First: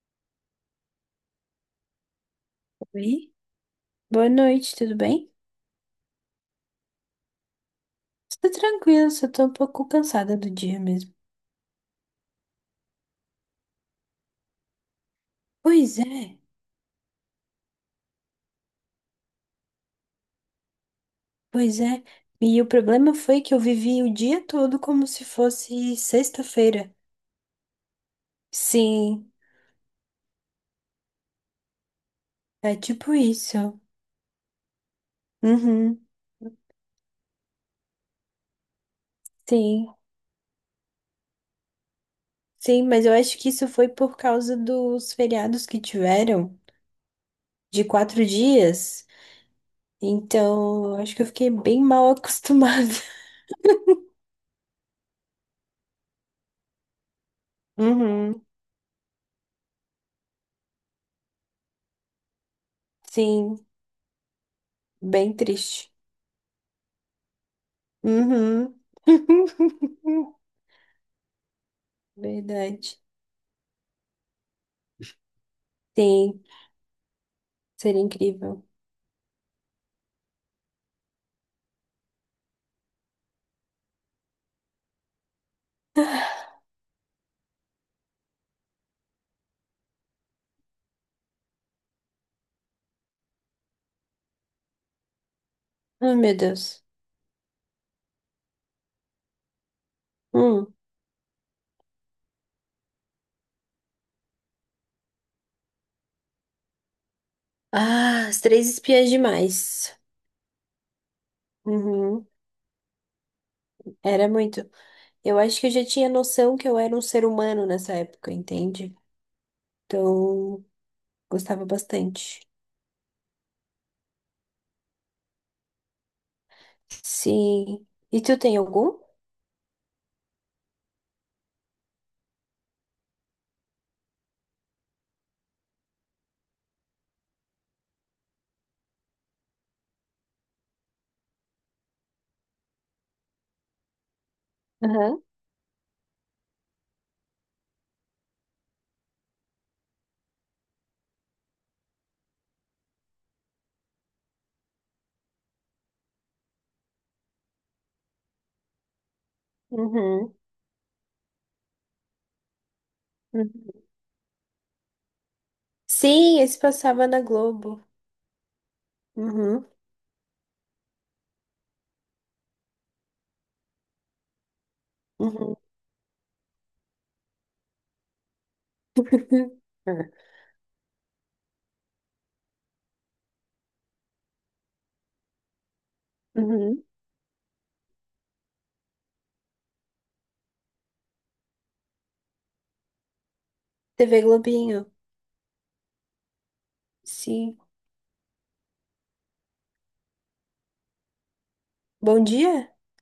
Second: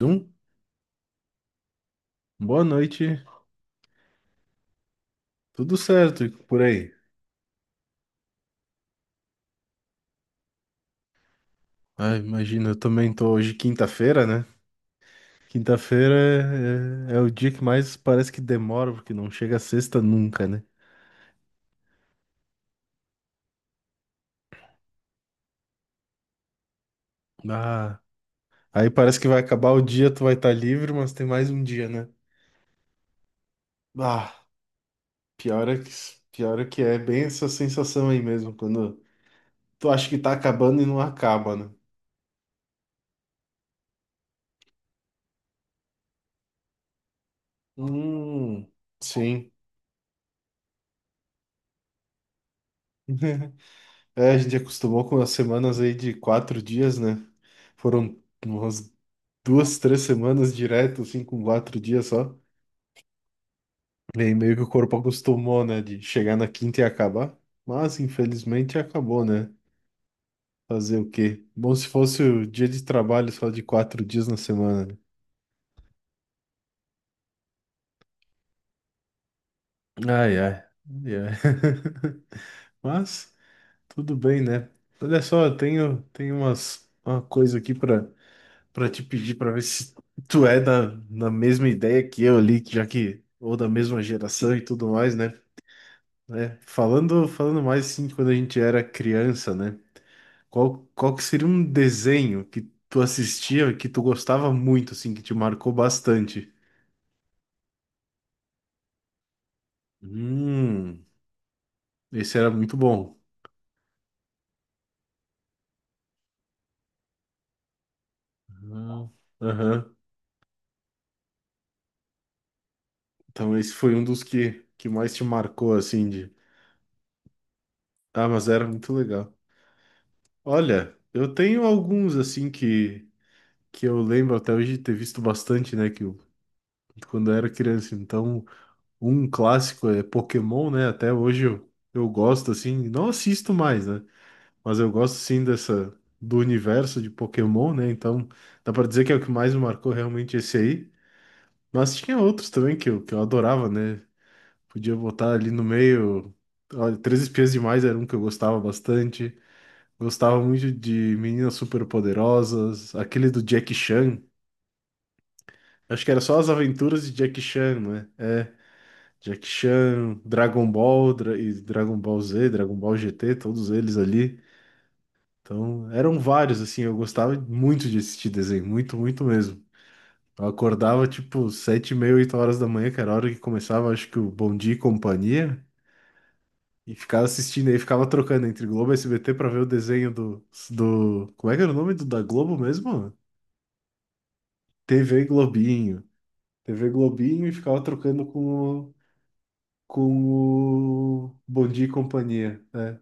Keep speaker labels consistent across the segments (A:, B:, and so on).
A: Um, Boa noite,
B: Oi, boa noite, tudo bem?
A: tudo certo e por aí?
B: Tudo tranquila, só tô um pouco cansada do dia mesmo.
A: Ah, imagina, eu também tô hoje quinta-feira, né?
B: Pois
A: Quinta-feira
B: é,
A: é o dia que mais parece que demora, porque não chega a sexta nunca, né?
B: pois é. E o problema foi que eu vivi o dia todo como se fosse sexta-feira.
A: Ah, aí parece que
B: Sim,
A: vai acabar o dia, tu vai estar livre, mas tem mais um dia, né?
B: é tipo isso.
A: Ah, pior é que,
B: Uhum,
A: pior é que é bem essa sensação aí mesmo, quando
B: sim,
A: tu acha que tá acabando e não acaba, né?
B: sim, mas eu acho que isso foi por causa dos feriados que tiveram, de quatro
A: Hum,
B: dias.
A: sim.
B: Então, eu acho que eu fiquei bem mal acostumada.
A: É, a gente acostumou com as semanas aí de 4 dias, né? Foram
B: Uhum,
A: umas duas, três semanas direto, assim, com 4 dias só.
B: sim,
A: E aí meio que o corpo
B: bem
A: acostumou, né?
B: triste.
A: De chegar na quinta e acabar. Mas,
B: Uhum.
A: infelizmente, acabou, né? Fazer o quê? Bom, se fosse o dia de
B: Verdade.
A: trabalho só de 4 dias na semana, né?
B: Sim, seria incrível.
A: Ai, ai. Ai, ai. Mas, tudo bem, né? Olha só, eu tenho uma coisa aqui para pra te pedir pra ver se tu é na mesma ideia que eu ali, já que, ou da mesma geração e tudo mais, né?
B: Ah, meu
A: É,
B: Deus.
A: falando mais assim, de quando a gente era criança, né?
B: Hum.
A: Qual que seria um desenho que tu assistia, que tu gostava muito, assim, que te marcou bastante?
B: Ah, as três espiãs demais.
A: Hum,
B: Uhum.
A: Esse era muito bom.
B: Era muito. Eu acho que eu já tinha noção que eu era um ser humano nessa época, entende?
A: Ah, aham.
B: Então, gostava bastante.
A: Então esse foi um dos que mais te marcou, assim, de...
B: Sim. E
A: Ah,
B: tu
A: mas
B: tem
A: era muito
B: algum?
A: legal. Olha, eu tenho alguns, assim, que eu lembro até hoje de ter visto bastante, né? Quando eu era criança. Então, um clássico é Pokémon, né? Até hoje eu gosto, assim, não assisto mais, né? Mas eu gosto,
B: Aham.
A: sim, dessa, do universo de Pokémon, né? Então, dá pra dizer que é o que mais me marcou realmente esse aí. Mas tinha outros também que eu adorava, né? Podia botar ali no meio. Olha, Três Espiãs Demais era um que eu gostava bastante.
B: Uhum.
A: Gostava muito de Meninas Superpoderosas, aquele do Jack
B: Uhum.
A: Chan. Acho que era só
B: Sim,
A: as
B: esse passava
A: aventuras de
B: na
A: Jackie Chan,
B: Globo.
A: né? É, é, Jackie
B: Uhum.
A: Chan, e Dragon Ball Z, Dragon Ball GT, todos eles ali.
B: Uhum.
A: Então, eram vários, assim, eu gostava muito de assistir desenho, muito, muito mesmo. Eu acordava, tipo, 7:30, 8 horas da manhã, que era a hora que começava, acho que o Bom Dia e Companhia,
B: Uhum.
A: e ficava assistindo aí, ficava trocando entre Globo e SBT pra ver o desenho do... Como é que era o nome da Globo mesmo?
B: TV Globinho.
A: TV Globinho. TV Globinho e
B: Sim.
A: ficava trocando com o Bom Dia e
B: Bom
A: Companhia,
B: dia?
A: né?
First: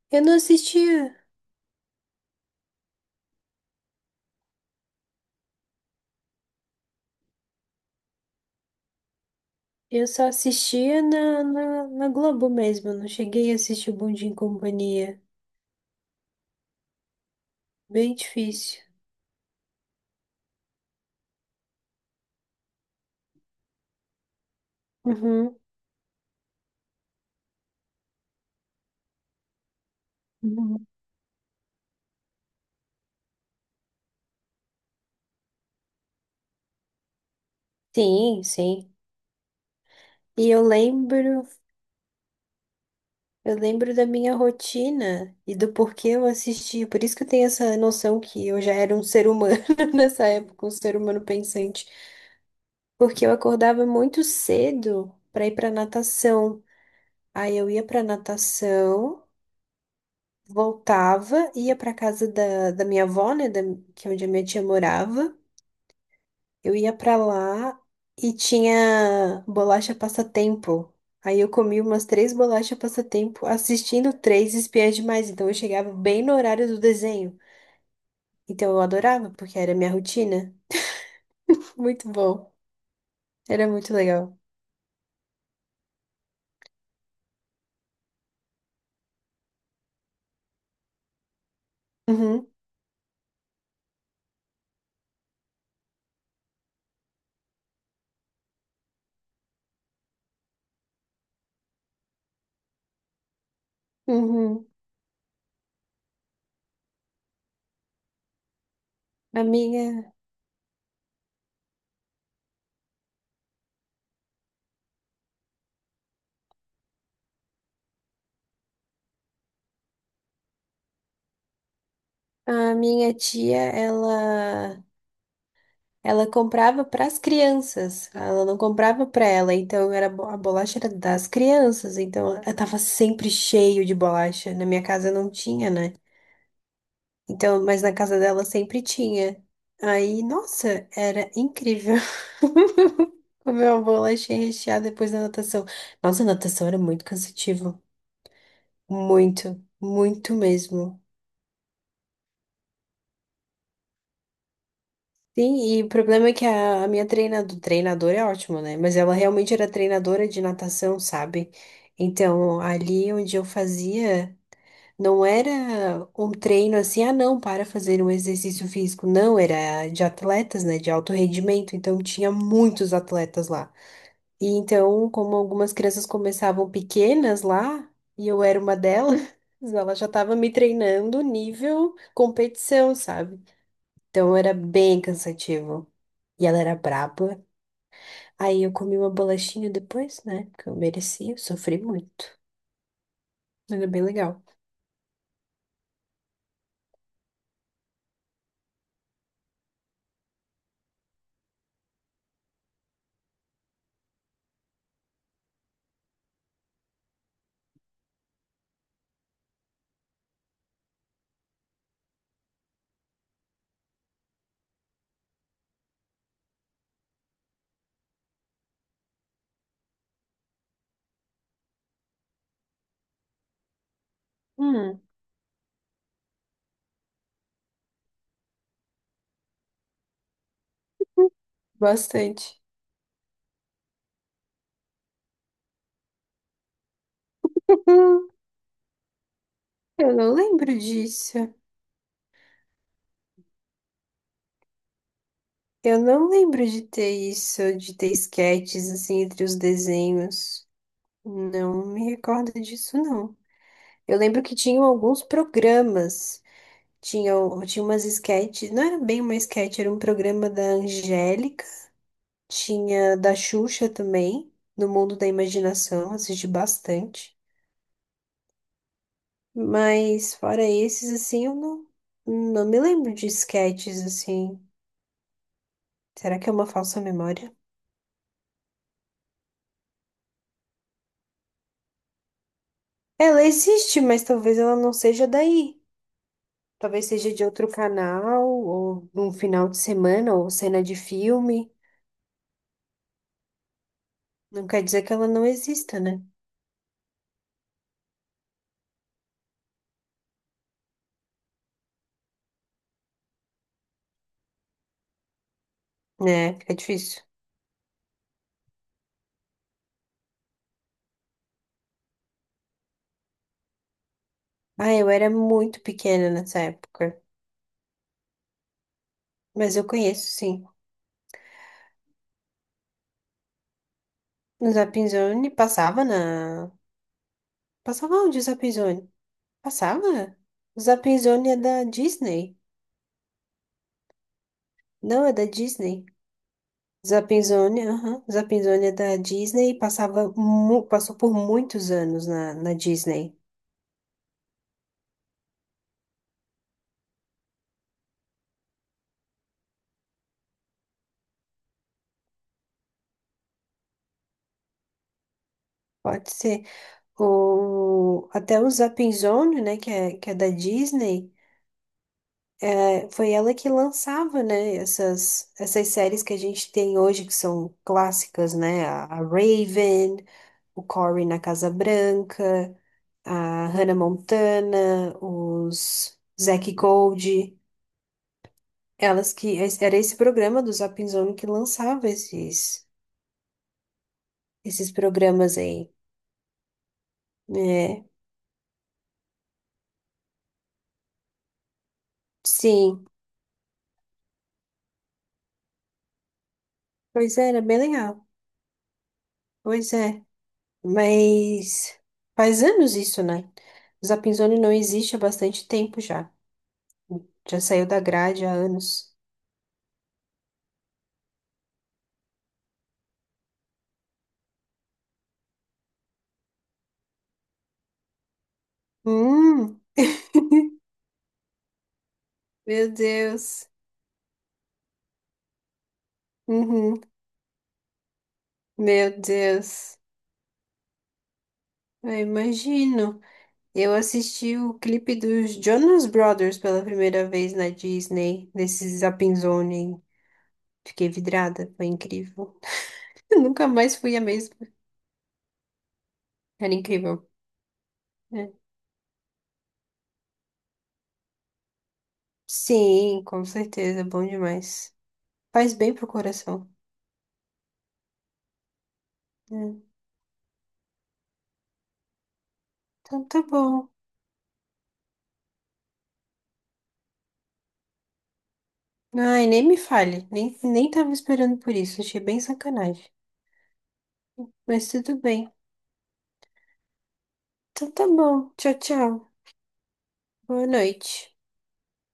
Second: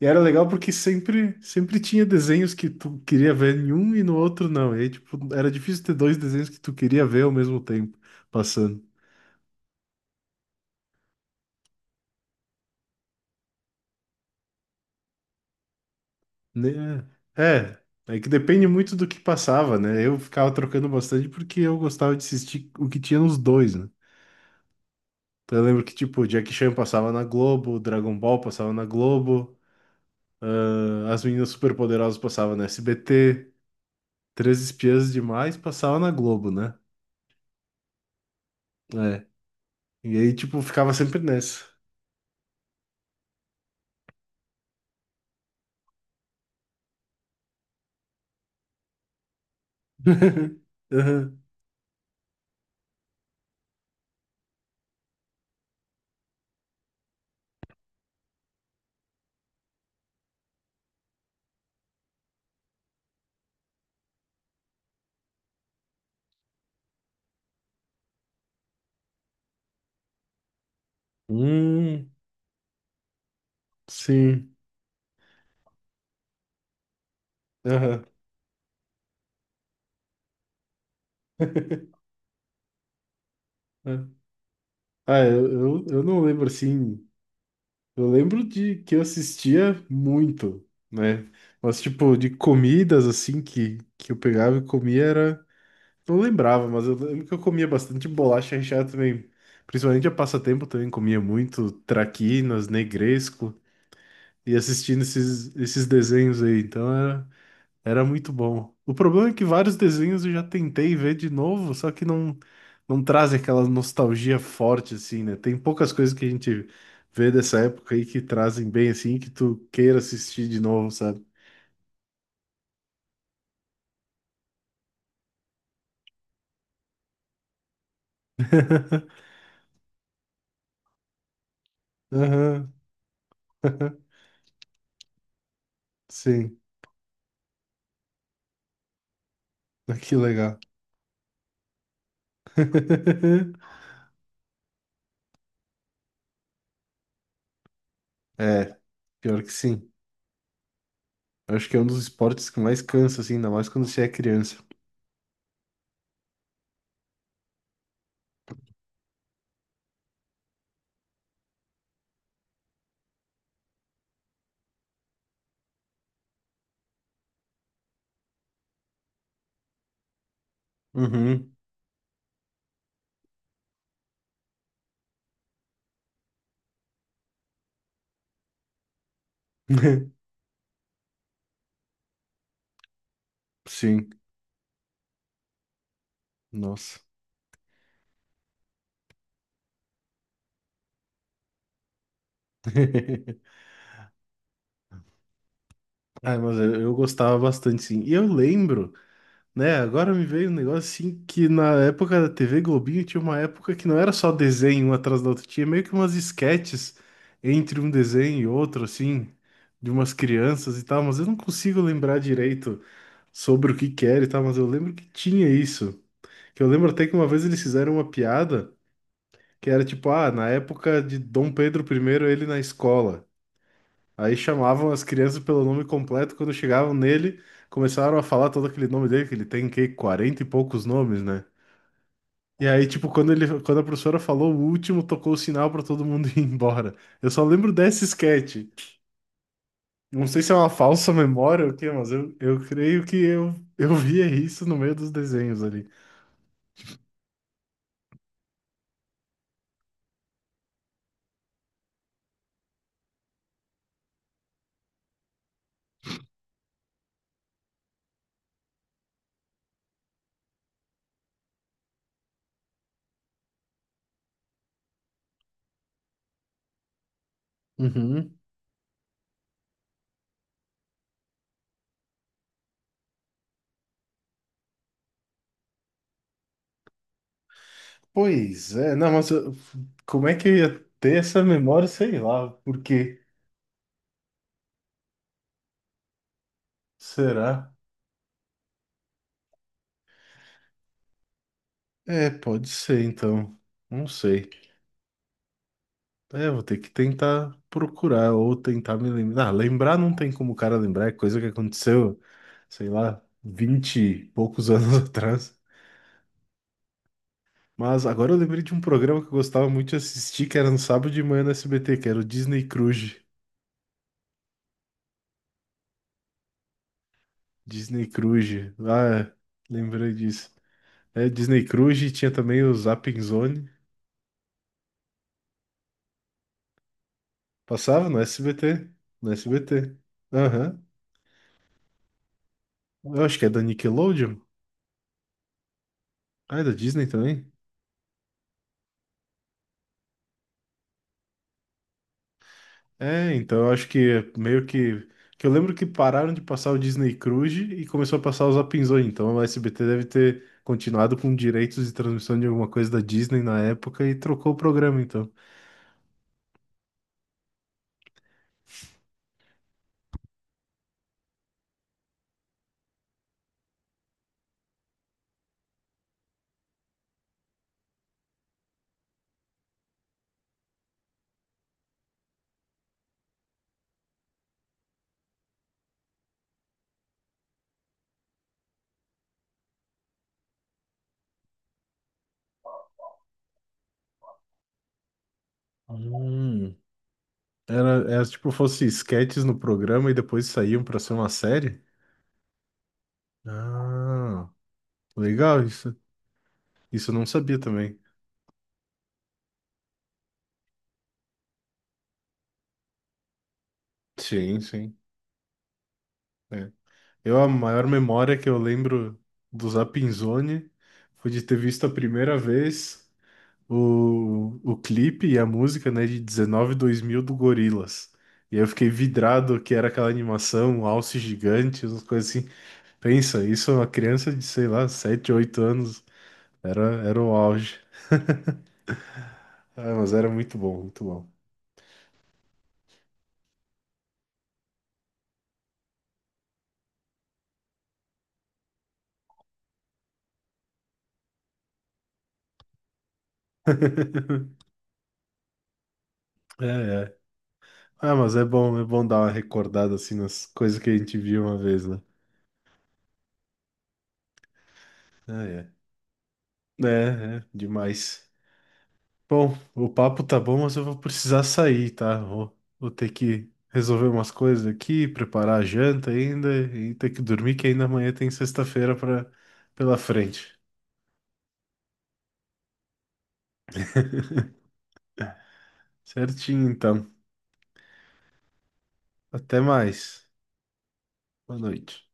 A: E era
B: Eu não
A: legal porque
B: assistia.
A: sempre, sempre tinha desenhos que tu queria ver em um e no outro não. E aí, tipo, era difícil ter dois desenhos que tu queria ver ao mesmo tempo passando.
B: Eu só assistia na Globo mesmo, não cheguei a assistir o Bom Dia e Companhia.
A: Né? É,
B: Bem
A: é que depende
B: difícil.
A: muito do que passava, né? Eu ficava trocando bastante porque eu gostava de assistir o que tinha nos dois, né?
B: Uhum.
A: Então eu lembro que, tipo, Jackie Chan passava na Globo, Dragon Ball passava na Globo,
B: Uhum.
A: ah, As Meninas Superpoderosas passava na SBT, Três Espiãs Demais passava na Globo, né?
B: Sim, sim.
A: É. E aí,
B: E
A: tipo, ficava sempre nessa.
B: eu lembro da minha rotina e do porquê eu assistia. Por isso que eu tenho essa noção que eu já era um ser humano nessa época, um ser humano
A: Aham.
B: pensante. Porque eu acordava muito cedo para ir para natação. Aí eu ia para natação. Voltava, ia para casa da, da minha avó, né, da- que é onde a minha tia morava. Eu ia para lá e tinha bolacha passatempo. Aí eu comi umas
A: Hum,
B: três bolachas passatempo assistindo três
A: sim.
B: espiãs demais. Então eu chegava bem no horário do desenho.
A: Aham.
B: Então eu adorava, porque era minha rotina. Muito bom. Era muito
A: É.
B: legal.
A: Ah, eu não lembro assim. Eu lembro de que eu assistia muito, né? Mas, tipo, de
B: Uhum,
A: comidas assim que eu pegava e comia era. Não lembrava, mas eu lembro que eu comia bastante bolacha recheada também. Principalmente a passatempo também comia muito traquinas, negresco e
B: uhum.
A: assistindo esses desenhos aí. Então era muito bom. O problema é que
B: A
A: vários
B: minha,
A: desenhos eu já tentei ver de novo, só que não, não traz aquela nostalgia forte, assim, né? Tem poucas coisas que a gente vê dessa época aí que trazem bem, assim, que tu queira assistir de novo, sabe?
B: a minha tia, ela comprava para as crianças, ela não comprava para ela, então era a bolacha era das crianças, então eu
A: Aham,
B: tava sempre cheio de bolacha. Na minha casa não tinha, né?
A: sim.
B: Então, mas na casa dela sempre tinha.
A: Ah, que
B: Aí,
A: legal.
B: nossa, era incrível. Comer uma bolacha recheada depois da natação. Nossa, a natação era muito cansativo,
A: É, pior que
B: muito,
A: sim.
B: muito mesmo.
A: Eu acho que é um dos esportes que mais cansa, assim, ainda mais quando você é criança.
B: Sim, e o problema é que a minha treinadora é ótima, né? Mas ela realmente era treinadora de natação, sabe? Então, ali onde eu fazia, não era um treino assim, ah, não, para fazer um exercício físico. Não, era de atletas, né? De alto
A: Uhum.
B: rendimento. Então, tinha muitos atletas lá. E então, como algumas crianças começavam pequenas lá, e eu era uma delas, ela já estava me treinando nível competição, sabe?
A: Sim,
B: Então, era bem cansativo. E ela era
A: nossa.
B: braba. Aí eu comi uma bolachinha depois, né? Porque eu merecia, eu sofri muito. Mas é bem legal.
A: Ah, mas eu gostava bastante, sim. E eu lembro. Né, agora me veio um negócio assim que na época da TV Globinho tinha uma época que não era só desenho um atrás da outra, tinha meio que umas esquetes entre um desenho e outro, assim, de umas crianças e tal, mas eu não consigo lembrar direito sobre o que que era e tal, mas eu lembro que tinha isso. Que eu lembro até que uma vez eles fizeram uma piada que era tipo, ah, na época de Dom Pedro primeiro ele na escola. Aí chamavam
B: Hum,
A: as crianças pelo nome completo, quando chegavam nele, começaram a falar todo aquele nome dele, que ele tem que 40 e poucos nomes, né?
B: bastante.
A: E aí, tipo, quando a professora falou o último, tocou o sinal pra todo mundo ir embora. Eu só lembro desse
B: Hum,
A: sketch.
B: Eu
A: Não
B: não
A: sei se é uma
B: lembro
A: falsa
B: disso.
A: memória ou o quê, mas eu creio que eu via isso no meio dos desenhos ali.
B: Eu não lembro de ter isso, de ter esquetes assim entre os desenhos. Não me recordo disso, não. Eu lembro que tinham alguns programas. Tinha, tinha umas esquetes. Não era bem uma esquete. Era um programa da Angélica. Tinha da Xuxa também, do Mundo da Imaginação, assisti bastante.
A: Uhum.
B: Mas fora esses, assim, eu não me lembro de sketches, assim. Será que é uma falsa memória?
A: Pois é, não, como é que eu ia ter essa memória? Sei lá, por quê?
B: Ela existe, mas talvez ela não seja daí. Talvez seja de outro
A: Será?
B: canal, ou num final de semana, ou cena de filme.
A: É, pode ser então. Não sei.
B: Não quer dizer que ela não exista, né?
A: É, vou ter que tentar procurar ou tentar me lembrar. Ah, lembrar não tem como o cara lembrar, é coisa que aconteceu, sei lá, 20 e poucos anos atrás.
B: É, fica difícil.
A: Mas agora eu lembrei de um programa que eu gostava muito de assistir, que era no sábado de manhã no SBT, que era o Disney Cruise.
B: Ah, eu era muito pequena nessa época,
A: Disney Cruise. Ah, é,
B: mas eu
A: lembrei
B: conheço,
A: disso.
B: sim.
A: É, Disney Cruise e tinha também o Zapping Zone.
B: No Zapinzone passava na
A: Passava
B: Passava
A: no
B: onde o
A: SBT.
B: Zappzone?
A: No SBT.
B: Passava?
A: Aham.
B: Zappzone é da Disney.
A: Eu acho que é da Nickelodeon.
B: Não, é da Disney.
A: Ah, é da Disney também?
B: Zappzone, aham. Zappzone é da Disney e passava, passou por muitos anos na
A: É,
B: Disney.
A: então eu acho que meio que. Que eu lembro que pararam de passar o Disney Cruise e começou a passar os Apinzões. Então o SBT deve ter continuado com direitos de transmissão de alguma coisa da Disney na época e trocou o programa, então.
B: Pode ser. O, até o Zappzone, né, que é da Disney, é, foi ela que lançava, né, essas séries que a gente tem hoje, que são clássicas, né? A Raven, o Cory na Casa Branca, a Hannah Montana, os Zack Gold, elas que era esse programa do Zap Zone que lançava esses programas aí.
A: Hum,
B: É,
A: era tipo fosse sketches no programa e depois saíam pra ser uma série?
B: sim,
A: Ah, legal isso. Isso eu não
B: pois é,
A: sabia
B: era bem
A: também.
B: legal. Pois é, mas faz anos isso, né? O Zap
A: Sim,
B: Zone não
A: sim.
B: existe há bastante tempo já.
A: É. Eu, a
B: Já saiu
A: maior
B: da
A: memória
B: grade
A: que
B: há
A: eu
B: anos.
A: lembro do Zapinzone foi de ter visto a primeira vez. O clipe e a música, né, de 19 2000 do Gorillaz. E aí eu fiquei vidrado que
B: Hum,
A: era aquela animação, um alce gigante, umas coisas assim.
B: meu
A: Pensa,
B: Deus.
A: isso é uma criança de, sei lá, 7 8 anos. Era,
B: Uhum,
A: era o auge.
B: meu
A: Ah,
B: Deus.
A: mas era muito bom, muito bom.
B: Eu imagino. Eu assisti o clipe dos Jonas Brothers pela primeira vez na Disney, nesse Zapping Zone. Fiquei vidrada, foi incrível. Eu nunca mais fui a mesma.
A: É,
B: Era
A: é.
B: incrível.
A: Ah, mas
B: É.
A: é bom dar uma recordada assim nas coisas que a gente viu uma vez, né?
B: Sim, com certeza, bom demais.
A: Ah, é.
B: Faz bem pro coração.
A: É, é, demais. Bom,
B: É.
A: o papo tá bom, mas eu vou precisar sair, tá? Vou ter
B: Então tá
A: que
B: bom.
A: resolver umas coisas aqui, preparar a janta ainda e ter que dormir, que ainda amanhã tem sexta-feira para
B: Ai, nem me
A: pela
B: fale,
A: frente.
B: nem tava esperando por isso, achei bem sacanagem. Mas tudo bem.
A: Certinho, então.
B: Então tá bom, tchau, tchau.
A: Até mais.
B: Boa noite.
A: Boa noite.